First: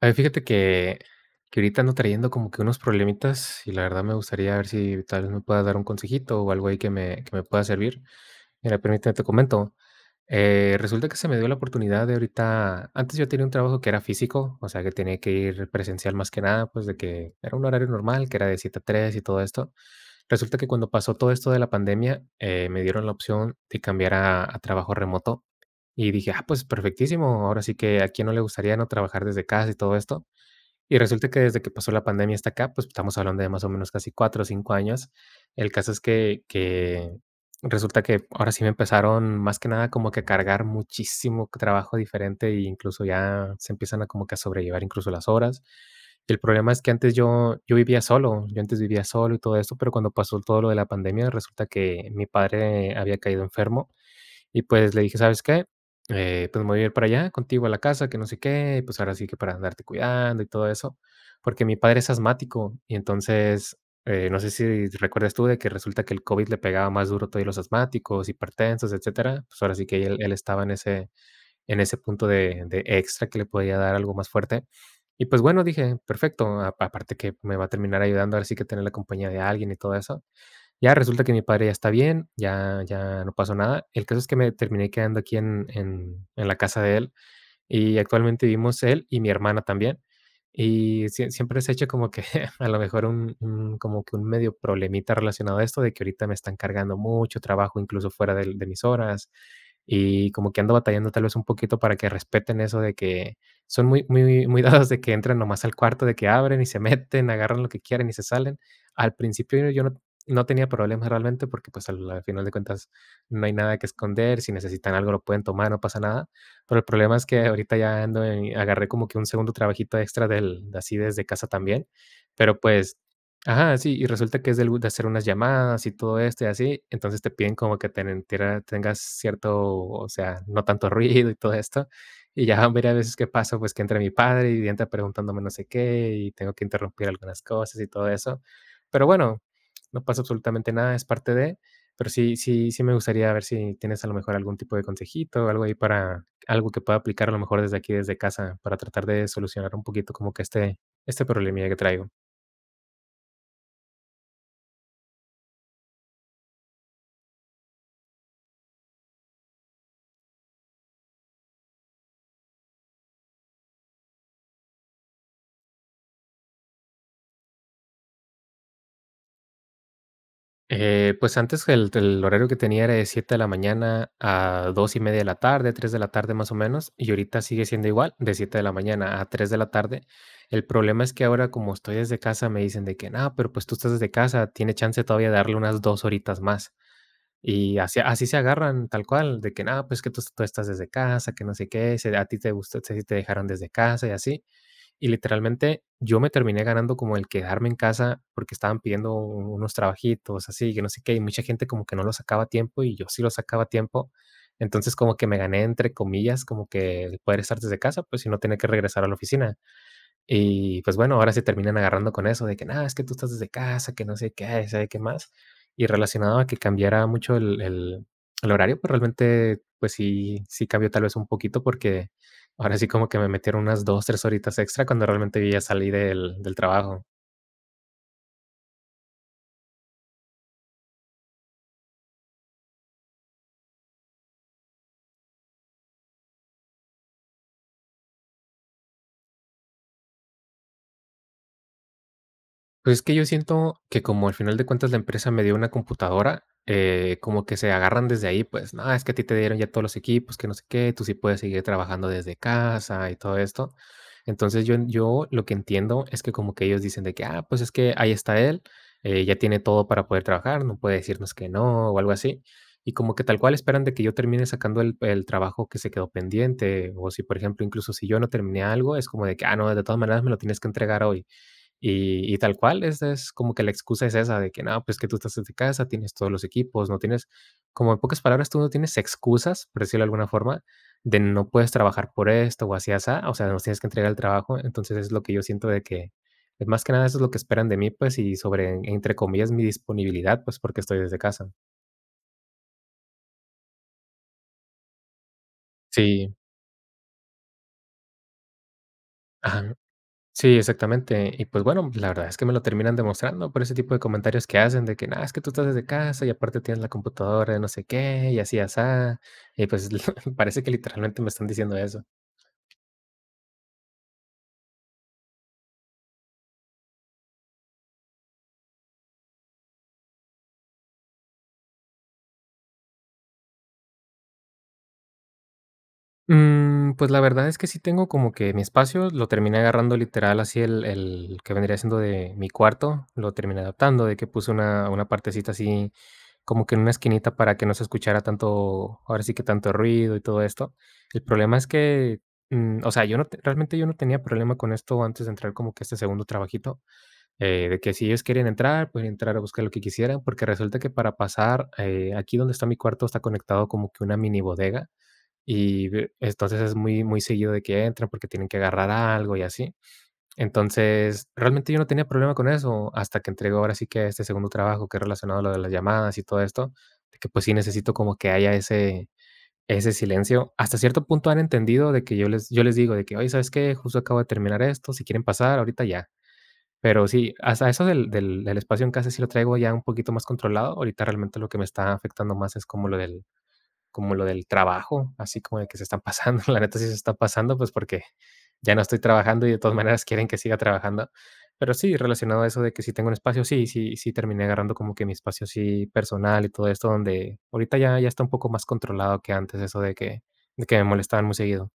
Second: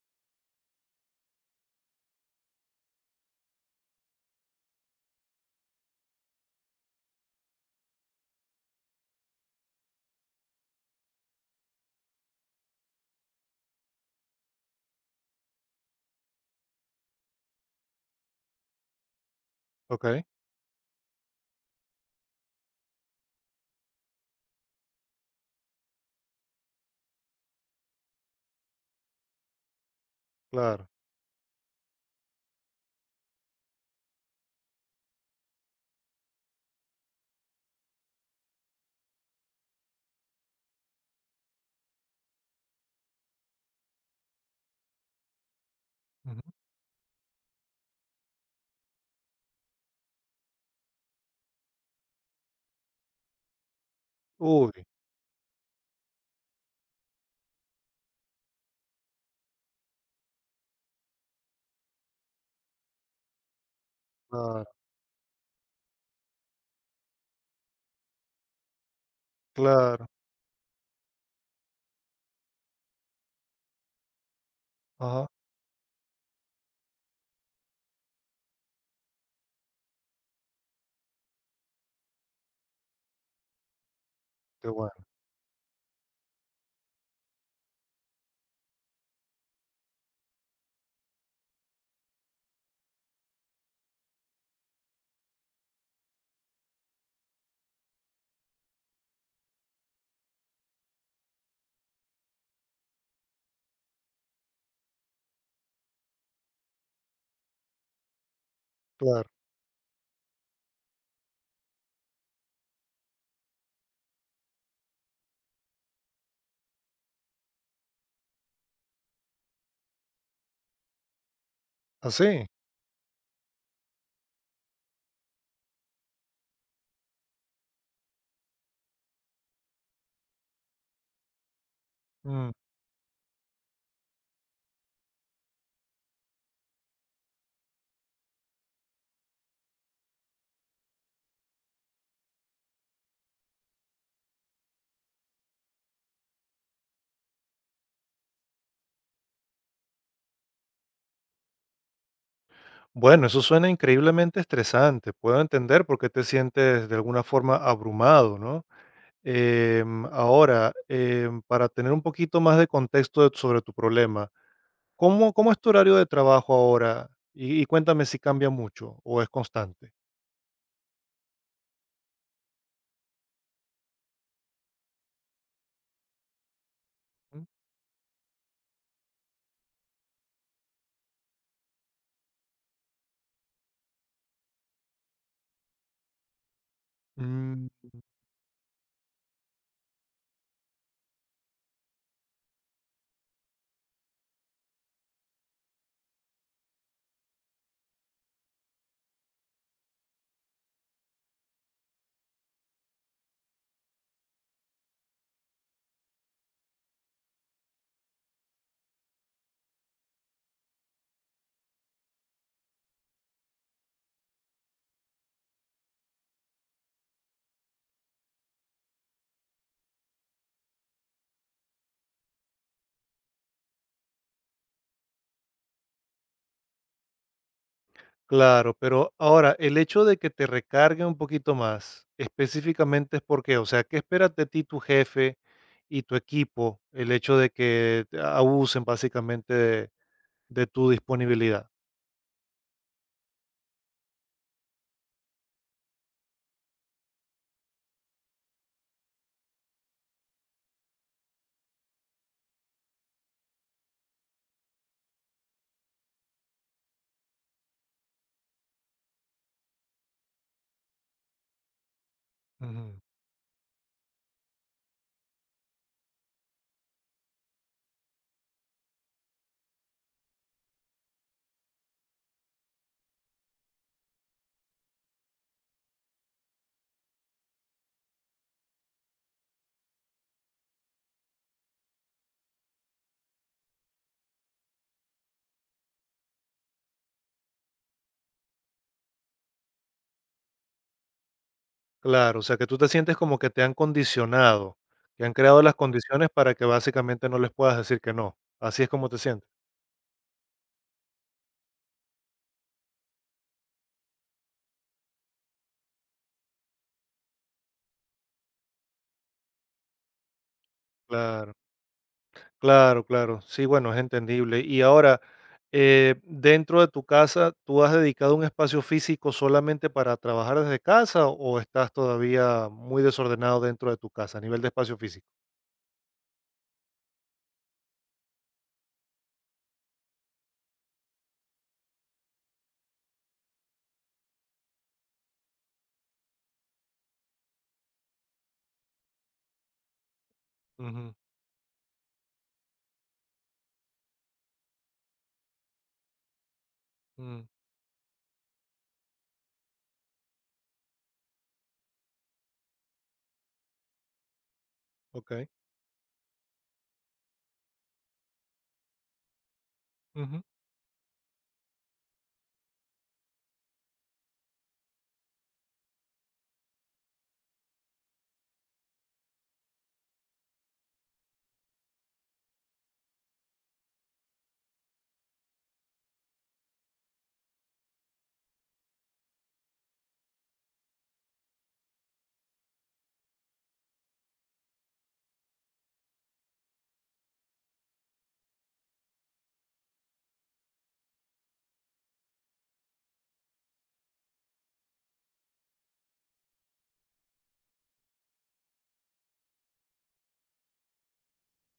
A ver, fíjate que ahorita ando trayendo como que unos problemitas y la verdad me gustaría ver si tal vez me puedas dar un consejito o algo ahí que me pueda servir. Mira, permíteme, te comento. Resulta que se me dio la oportunidad de ahorita antes yo tenía un trabajo que era físico, o sea, que tenía que ir presencial más que nada, pues, de que era un horario normal, que era de 7 a 3 y todo esto. Okey, Resulta que cuando pasó todo esto de la pandemia, me dieron la opción de cambiar a trabajo remoto. Y dije: "Ah, pues perfectísimo, ahora sí que a quién no le gustaría, ¿no?, trabajar desde casa y todo esto". claro. Y resulta que desde que pasó la pandemia hasta acá, pues estamos hablando de más o menos casi 4 o 5 años. El caso es que resulta que ahora sí me empezaron más que nada como que a cargar muchísimo trabajo diferente e incluso ya se empiezan a como que a sobrellevar incluso las horas. Y el Ujú. problema es que antes yo vivía solo, yo antes vivía solo y todo esto, pero cuando pasó todo lo de la pandemia, resulta que mi padre había caído enfermo y Uy, pues le dije: "¿Sabes qué? Pues me voy a ir para allá contigo a la casa, que no sé qué, pues ahora sí que para andarte cuidando y todo eso", porque mi padre es asmático y entonces, no sé claro, si recuerdas tú de que resulta que el COVID le pegaba más duro todavía a los asmáticos, hipertensos, etcétera, pues ahora sí que claro. él estaba en ese punto de extra que le podía dar algo más fuerte. Ajá, Y pues bueno, dije: "Perfecto", a aparte que me va a terminar ayudando ahora sí que tener la compañía de alguien y todo eso. Ya resulta que mi padre ya está bien, ya no pasó nada. El caso es que me qué terminé bueno, quedando aquí en la casa de él, y actualmente vivimos él y mi hermana también. Y siempre se ha hecho como que a lo mejor un como que un medio problemita relacionado a esto, de que ahorita me están cargando mucho trabajo, incluso fuera del de mis horas, y como que ando batallando tal vez un poquito para que respeten eso de que son muy muy muy dados de que entran nomás al cuarto, de que abren y se meten, agarran lo que quieren y se salen. Al claro. principio yo no tenía problemas realmente porque, pues, al final de cuentas no hay nada que esconder, si necesitan algo lo pueden tomar, no pasa nada. Pero el problema es que ahorita ya ando en agarré como que un segundo trabajito extra del de así desde casa también, ¿Así? pero pues ajá, sí, y resulta que es del de hacer unas llamadas y todo esto y así, entonces te piden como que tenen tiera tengas cierto, o sea, no tanto ruido y todo esto, y Mm. ya varias veces que pasa, pues, que entra mi padre y entra preguntándome no sé qué, y tengo que interrumpir algunas cosas y todo eso. Pero bueno, no pasa absolutamente nada, es parte de, pero sí me gustaría ver si tienes a lo mejor algún tipo de consejito o algo ahí para algo que pueda aplicar a lo mejor desde aquí, desde casa, para tratar de solucionar un poquito como que este problemilla que traigo. Bueno, eso suena increíblemente estresante. Puedo entender por qué te sientes de alguna forma abrumado, ¿no? Ahora, para tener un poquito más de contexto de- sobre tu problema, ¿cómo es tu horario de trabajo ahora? Y cuéntame si cambia mucho o es constante. Pues antes el horario que tenía era de 7 de la mañana a 2:30 de la tarde, 3 de la tarde más o menos, y ahorita Mm. sigue siendo igual, de 7 de la mañana a 3 de la tarde. El problema es que ahora como estoy desde casa me dicen de que, no, pero pues tú estás desde casa, tiene chance todavía de darle unas 2 horitas más. Mm. Y así, así se agarran, tal cual, de que, no, pues que tú estás desde casa, que no sé qué, a ti te gusta, te dejaron desde casa y así. Y literalmente yo me terminé ganando como el quedarme en casa porque estaban pidiendo unos trabajitos así, que no sé qué, y mucha gente como que no lo sacaba a tiempo y yo sí lo sacaba a tiempo. Entonces como que me gané entre comillas como que el poder estar desde casa, pues si no tenía que regresar a la oficina. Y pues bueno, ahora se terminan agarrando con eso de que nada, es que tú estás desde casa, que no sé qué, sabe qué más. Y relacionado a que cambiara mucho el horario, pues realmente, pues sí, sí cambió tal vez un poquito porque ahora sí como que me metieron unas 2, 3 horitas extra cuando realmente yo ya salí del trabajo. Claro, pero ahora, el hecho de que te recargue un poquito más, específicamente es porque, o sea, ¿qué esperas de ti tu jefe y tu equipo? El hecho de que te abusen básicamente de tu disponibilidad. Pues es que yo siento que como al final de cuentas la empresa me dio una computadora, como que se agarran desde ahí, pues, no, es que a ti te dieron ya todos los equipos, que no sé qué, tú sí puedes seguir trabajando desde casa y todo esto. Entonces yo lo que entiendo es que como que ellos dicen de que, ah, pues es que ahí está él, ya tiene todo para poder trabajar, no puede decirnos que no o algo así. Y Ujú. como que tal cual esperan de que yo termine sacando el trabajo que se quedó pendiente. O si, por ejemplo, incluso si yo no terminé algo, es como de que, ah, no, de todas maneras me lo tienes que entregar hoy. Y tal cual, esa es como que la excusa es esa de que: "No, pues que tú estás desde casa, tienes todos los equipos, no tienes", como en pocas palabras, tú no tienes excusas, por decirlo de alguna forma, de no puedes trabajar por esto o así asá, o sea, nos tienes que entregar el trabajo. Entonces, es lo que yo siento de que, pues, más que nada eso es lo que esperan de mí, pues, y sobre, entre comillas, mi disponibilidad, pues, porque estoy desde casa. Claro, o sea, que tú te sientes como que te han condicionado, que han creado las sí, condiciones Sí, para que básicamente no les puedas decir que no. Así es como te sientes. ajá. Sí, exactamente. Y pues bueno, la verdad es que me lo terminan demostrando por ese tipo de comentarios que hacen de que, nada, es que tú estás desde casa y aparte tienes la computadora de no sé qué y así, asá. Y pues parece que literalmente me están Claro. diciendo eso. Claro, claro. Sí, bueno, es entendible. Y ahora, dentro de tu casa, ¿tú has dedicado un espacio físico solamente para trabajar desde casa o estás todavía muy desordenado dentro de tu casa a nivel de espacio físico? Mm, pues la verdad es que sí tengo como que mi espacio lo terminé agarrando literal así el que vendría siendo de mi cuarto, lo terminé adaptando, de que puse una partecita así como que en una esquinita para que no se escuchara tanto, ahora sí que tanto ruido y todo esto. Ujú, El problema es que, mm, o sea, yo no, te- realmente yo no tenía problema con esto antes de entrar como que a este segundo trabajito, mm, de que si ellos querían entrar, pueden entrar a buscar lo que quisieran, porque resulta que para pasar, aquí donde está mi cuarto está conectado como que una mini bodega ok, y ve entonces es muy muy seguido de que entran porque tienen que agarrar algo y así. ujú. Entonces, realmente yo no tenía problema con eso hasta que entregó ahora sí que este segundo trabajo que es relacionado a lo de las llamadas y todo esto, de que pues sí necesito como que haya ese silencio. Hasta cierto punto han entendido de que yo les digo de que: "Oye, ¿sabes qué? Justo acabo de terminar esto, si quieren pasar, ahorita ya". Pero sí, hasta eso del espacio en casa sí lo traigo ya un poquito más controlado. Ahorita realmente lo que me está afectando más es como lo del trabajo, así como de que se están pasando, la neta sí se están pasando, pues porque ya no estoy trabajando y de todas maneras quieren que siga trabajando. Pero sí, relacionado a eso de que si tengo un espacio, sí, sí, sí terminé agarrando como que mi espacio sí personal y todo esto, donde ahorita ya, ya está un poco más controlado que antes eso de que me molestaban muy seguido.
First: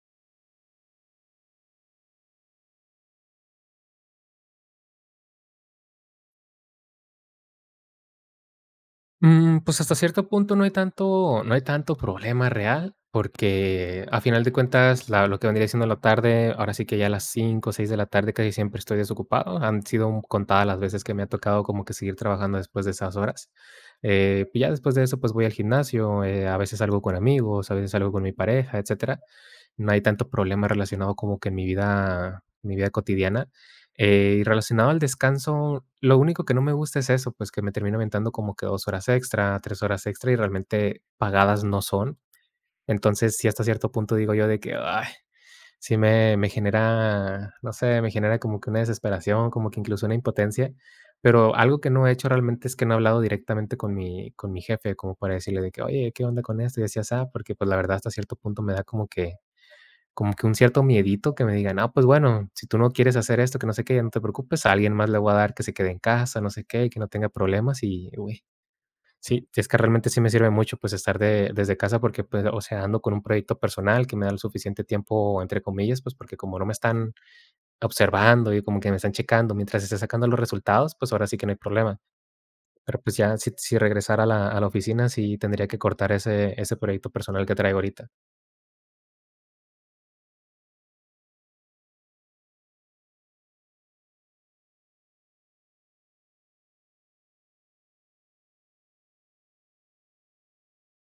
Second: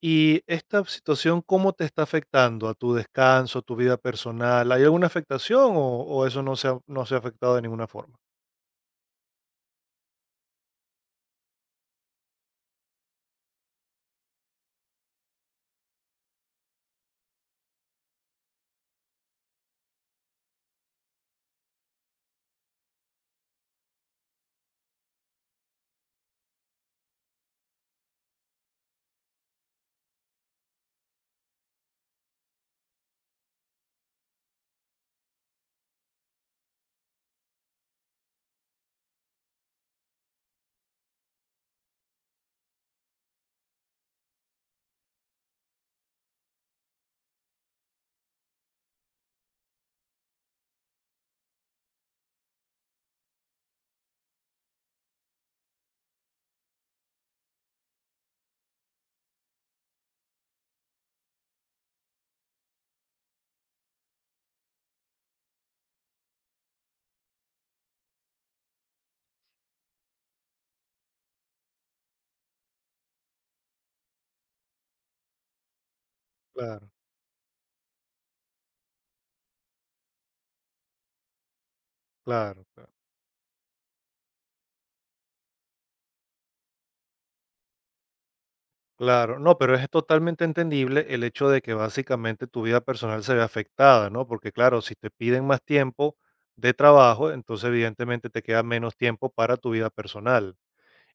¿Y esta situación cómo te está afectando a tu descanso, tu vida personal? ¿Hay alguna afectación o eso no se ha, no se ha afectado de ninguna forma? Mm, pues hasta cierto punto no hay tanto problema real, porque a final de cuentas, la lo que vendría siendo la tarde, ahora sí que ya a las 5 o 6 de la tarde casi siempre estoy desocupado. Han sido contadas las veces que me ha tocado como que seguir trabajando después de esas horas. Ya después de eso, pues voy al gimnasio, a veces salgo con amigos, a veces salgo con mi pareja, etcétera. No hay tanto problema relacionado como que en mi vida cotidiana. Y relacionado al descanso, lo único que no me gusta es eso, pues, que me termino aventando como que 2 horas extra, 3 horas extra, y realmente pagadas no son. Entonces, sí, hasta cierto punto digo yo de que, ay, sí me genera, no sé, me genera como que una desesperación, como que incluso una impotencia. Pero algo que no he hecho realmente es que no he hablado directamente con mi jefe como para decirle de que: "Oye, ¿qué onda con esto?", y así y asá, porque, pues, la verdad hasta cierto punto me da como que un cierto miedito que me digan: "Ah, pues bueno, si tú no quieres hacer esto, que no sé qué, ya no te preocupes, a alguien más le voy a dar que se quede en casa, no sé qué, que no tenga problemas", y uy, sí, si es que realmente sí me sirve mucho, pues, estar de desde casa porque, pues, o sea, ando con un proyecto personal que me da el suficiente tiempo, entre comillas, pues, porque como no me Claro, están observando y como que me están checando mientras esté sacando los resultados, pues, ahora sí que no hay problema. claro, claro. Pero, pues, ya si regresara a la oficina, sí tendría que cortar ese proyecto personal que traigo ahorita. Claro, no, pero es totalmente entendible el hecho de que básicamente tu vida personal se ve afectada, ¿no? Porque claro, si te piden más tiempo de trabajo, entonces evidentemente te queda menos tiempo para tu vida personal.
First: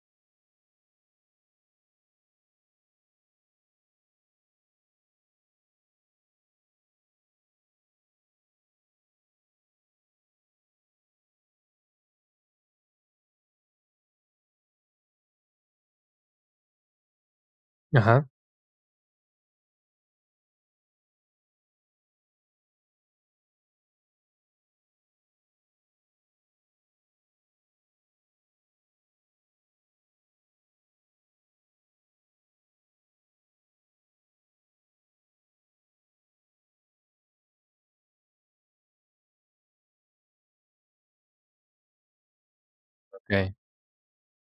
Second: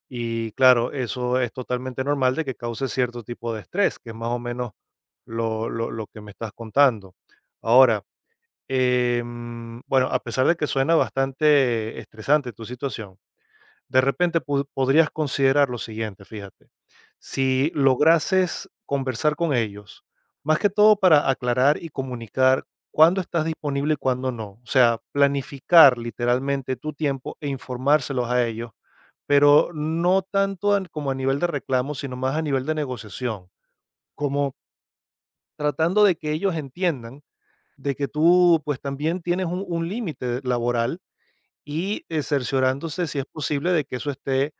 Y claro, eso es totalmente normal de que cause cierto tipo de estrés, que es más o menos lo que me estás contando. Ahora, bueno, a pesar de que suena bastante estresante tu situación, de repente podrías considerar lo siguiente, fíjate, si Ajá, lograses conversar con ellos, más que todo para aclarar y comunicar cuándo estás disponible y cuándo no, o sea, planificar literalmente tu tiempo e informárselos a ellos, pero no tanto como a nivel de reclamo, sino más a nivel de negociación, como tratando de que ellos entiendan de que tú pues también tienes un límite laboral y, cerciorándose, si es okey, posible, de que eso esté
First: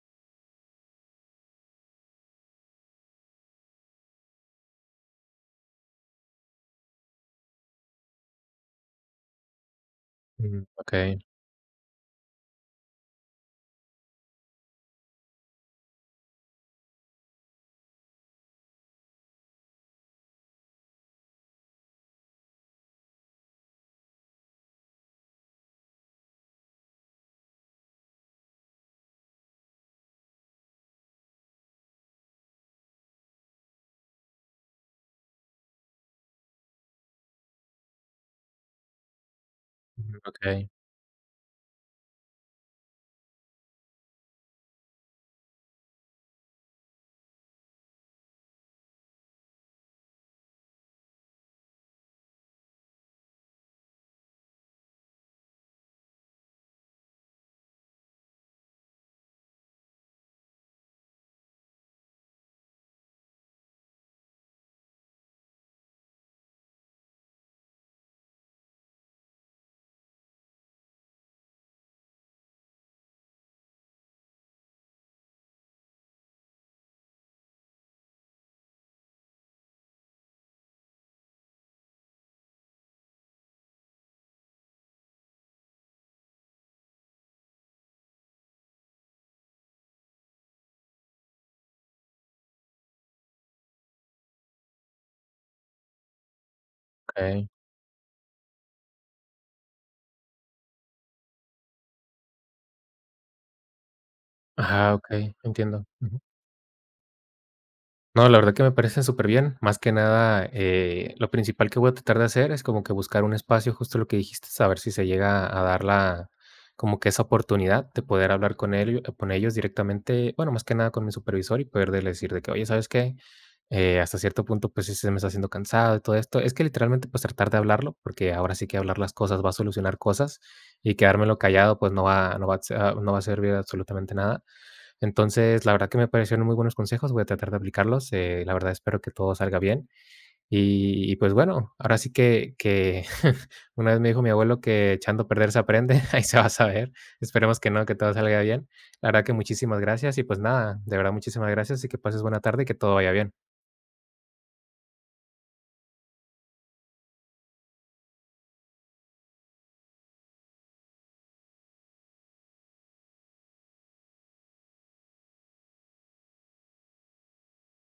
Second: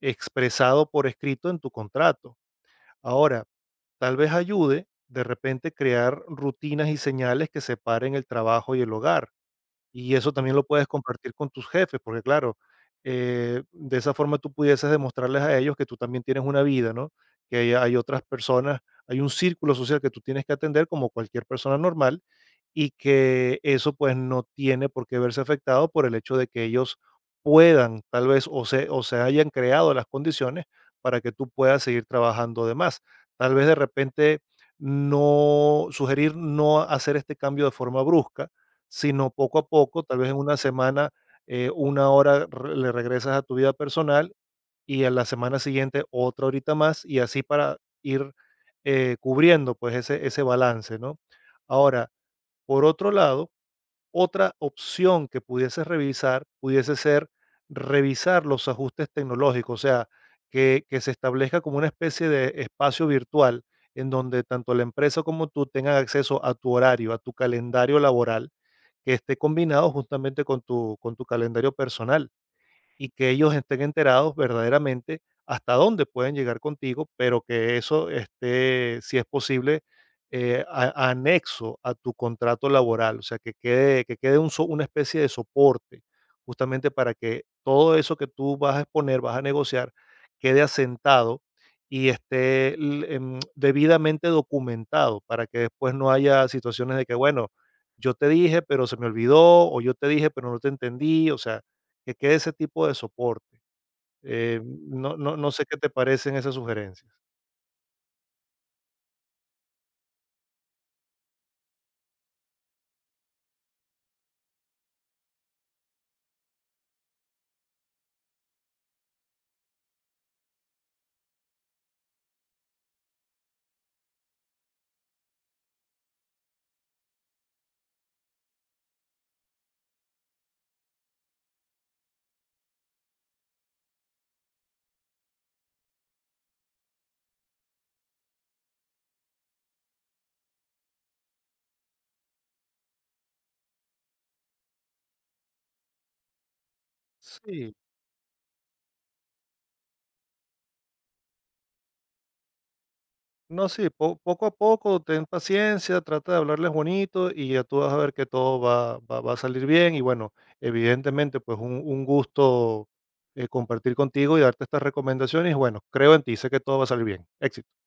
expresado por escrito en tu contrato. Ahora, tal vez ayude de repente crear rutinas y señales que separen el trabajo y el hogar. Y eso también lo mm, puedes okey, compartir con tus jefes, porque claro, de esa forma tú pudieses demostrarles a ellos que tú también tienes una vida, ¿no? Que hay otras personas, hay un círculo social que tú tienes que atender como cualquier persona normal y que eso, pues, no tiene por qué verse afectado por el hecho de que ellos puedan, tal vez, o se hayan creado las condiciones para que tú puedas seguir trabajando de más. Tal vez, de repente, no sugerir no hacer este cambio de forma brusca, sino poco a poco, tal vez en una okey, semana, una hora re le regresas a tu vida personal y a la semana siguiente otra horita más, y así para ir, cubriendo, pues, ese balance, ¿no? Ahora por otro lado, otra opción que pudiese revisar, pudiese ser revisar los ajustes tecnológicos, o sea, que se establezca como una especie de espacio virtual en donde tanto la empresa como tú tengan acceso a tu horario, a tu calendario laboral, que esté combinado justamente con con tu calendario personal y que ellos estén enterados verdaderamente hasta dónde pueden llegar contigo, pero que eso esté, si es posible, anexo a tu contrato laboral, o sea, que quede un una especie de soporte, justamente para que todo eso que tú vas a exponer, vas a negociar, quede asentado y esté debidamente documentado para que después no haya situaciones de que, bueno, okey. yo te dije, pero se me olvidó, o yo te dije, pero no te entendí, o sea, que quede ese tipo de soporte. Eh, Ajá, no okey, no no sé qué entiendo. te Ujú. parecen esas sugerencias. No, la verdad que me parece súper bien. Más que nada, lo principal que voy a tratar de hacer es como que buscar un espacio, justo lo que dijiste, saber si se llega a dar la como que esa oportunidad de poder hablar con ellos directamente, bueno, más que nada con mi supervisor y poder decir de que: "Oye, ¿sabes qué? Hasta cierto punto, pues, sí se me está haciendo cansado y todo esto". Es que literalmente, pues, tratar de hablarlo, porque ahora sí que hablar las cosas va a solucionar cosas, y quedármelo callado, pues, no va a servir absolutamente nada. Entonces, la verdad que me parecieron muy buenos consejos, voy a tratar de aplicarlos, la verdad espero que todo salga bien. Y pues bueno, ahora sí que una vez me dijo mi abuelo que echando a perder se aprende, ahí se va a saber, esperemos que Sí, no, que todo salga bien. La verdad que muchísimas gracias y pues nada, de verdad muchísimas gracias y que pases buena tarde y que todo vaya bien. no, sí, po poco a poco, ten paciencia, trata de hablarles bonito y ya tú vas a ver que todo va a salir bien. Y bueno, evidentemente, pues un gusto, compartir contigo y darte estas recomendaciones. Bueno, creo en ti, sé que todo va a salir bien. Éxito.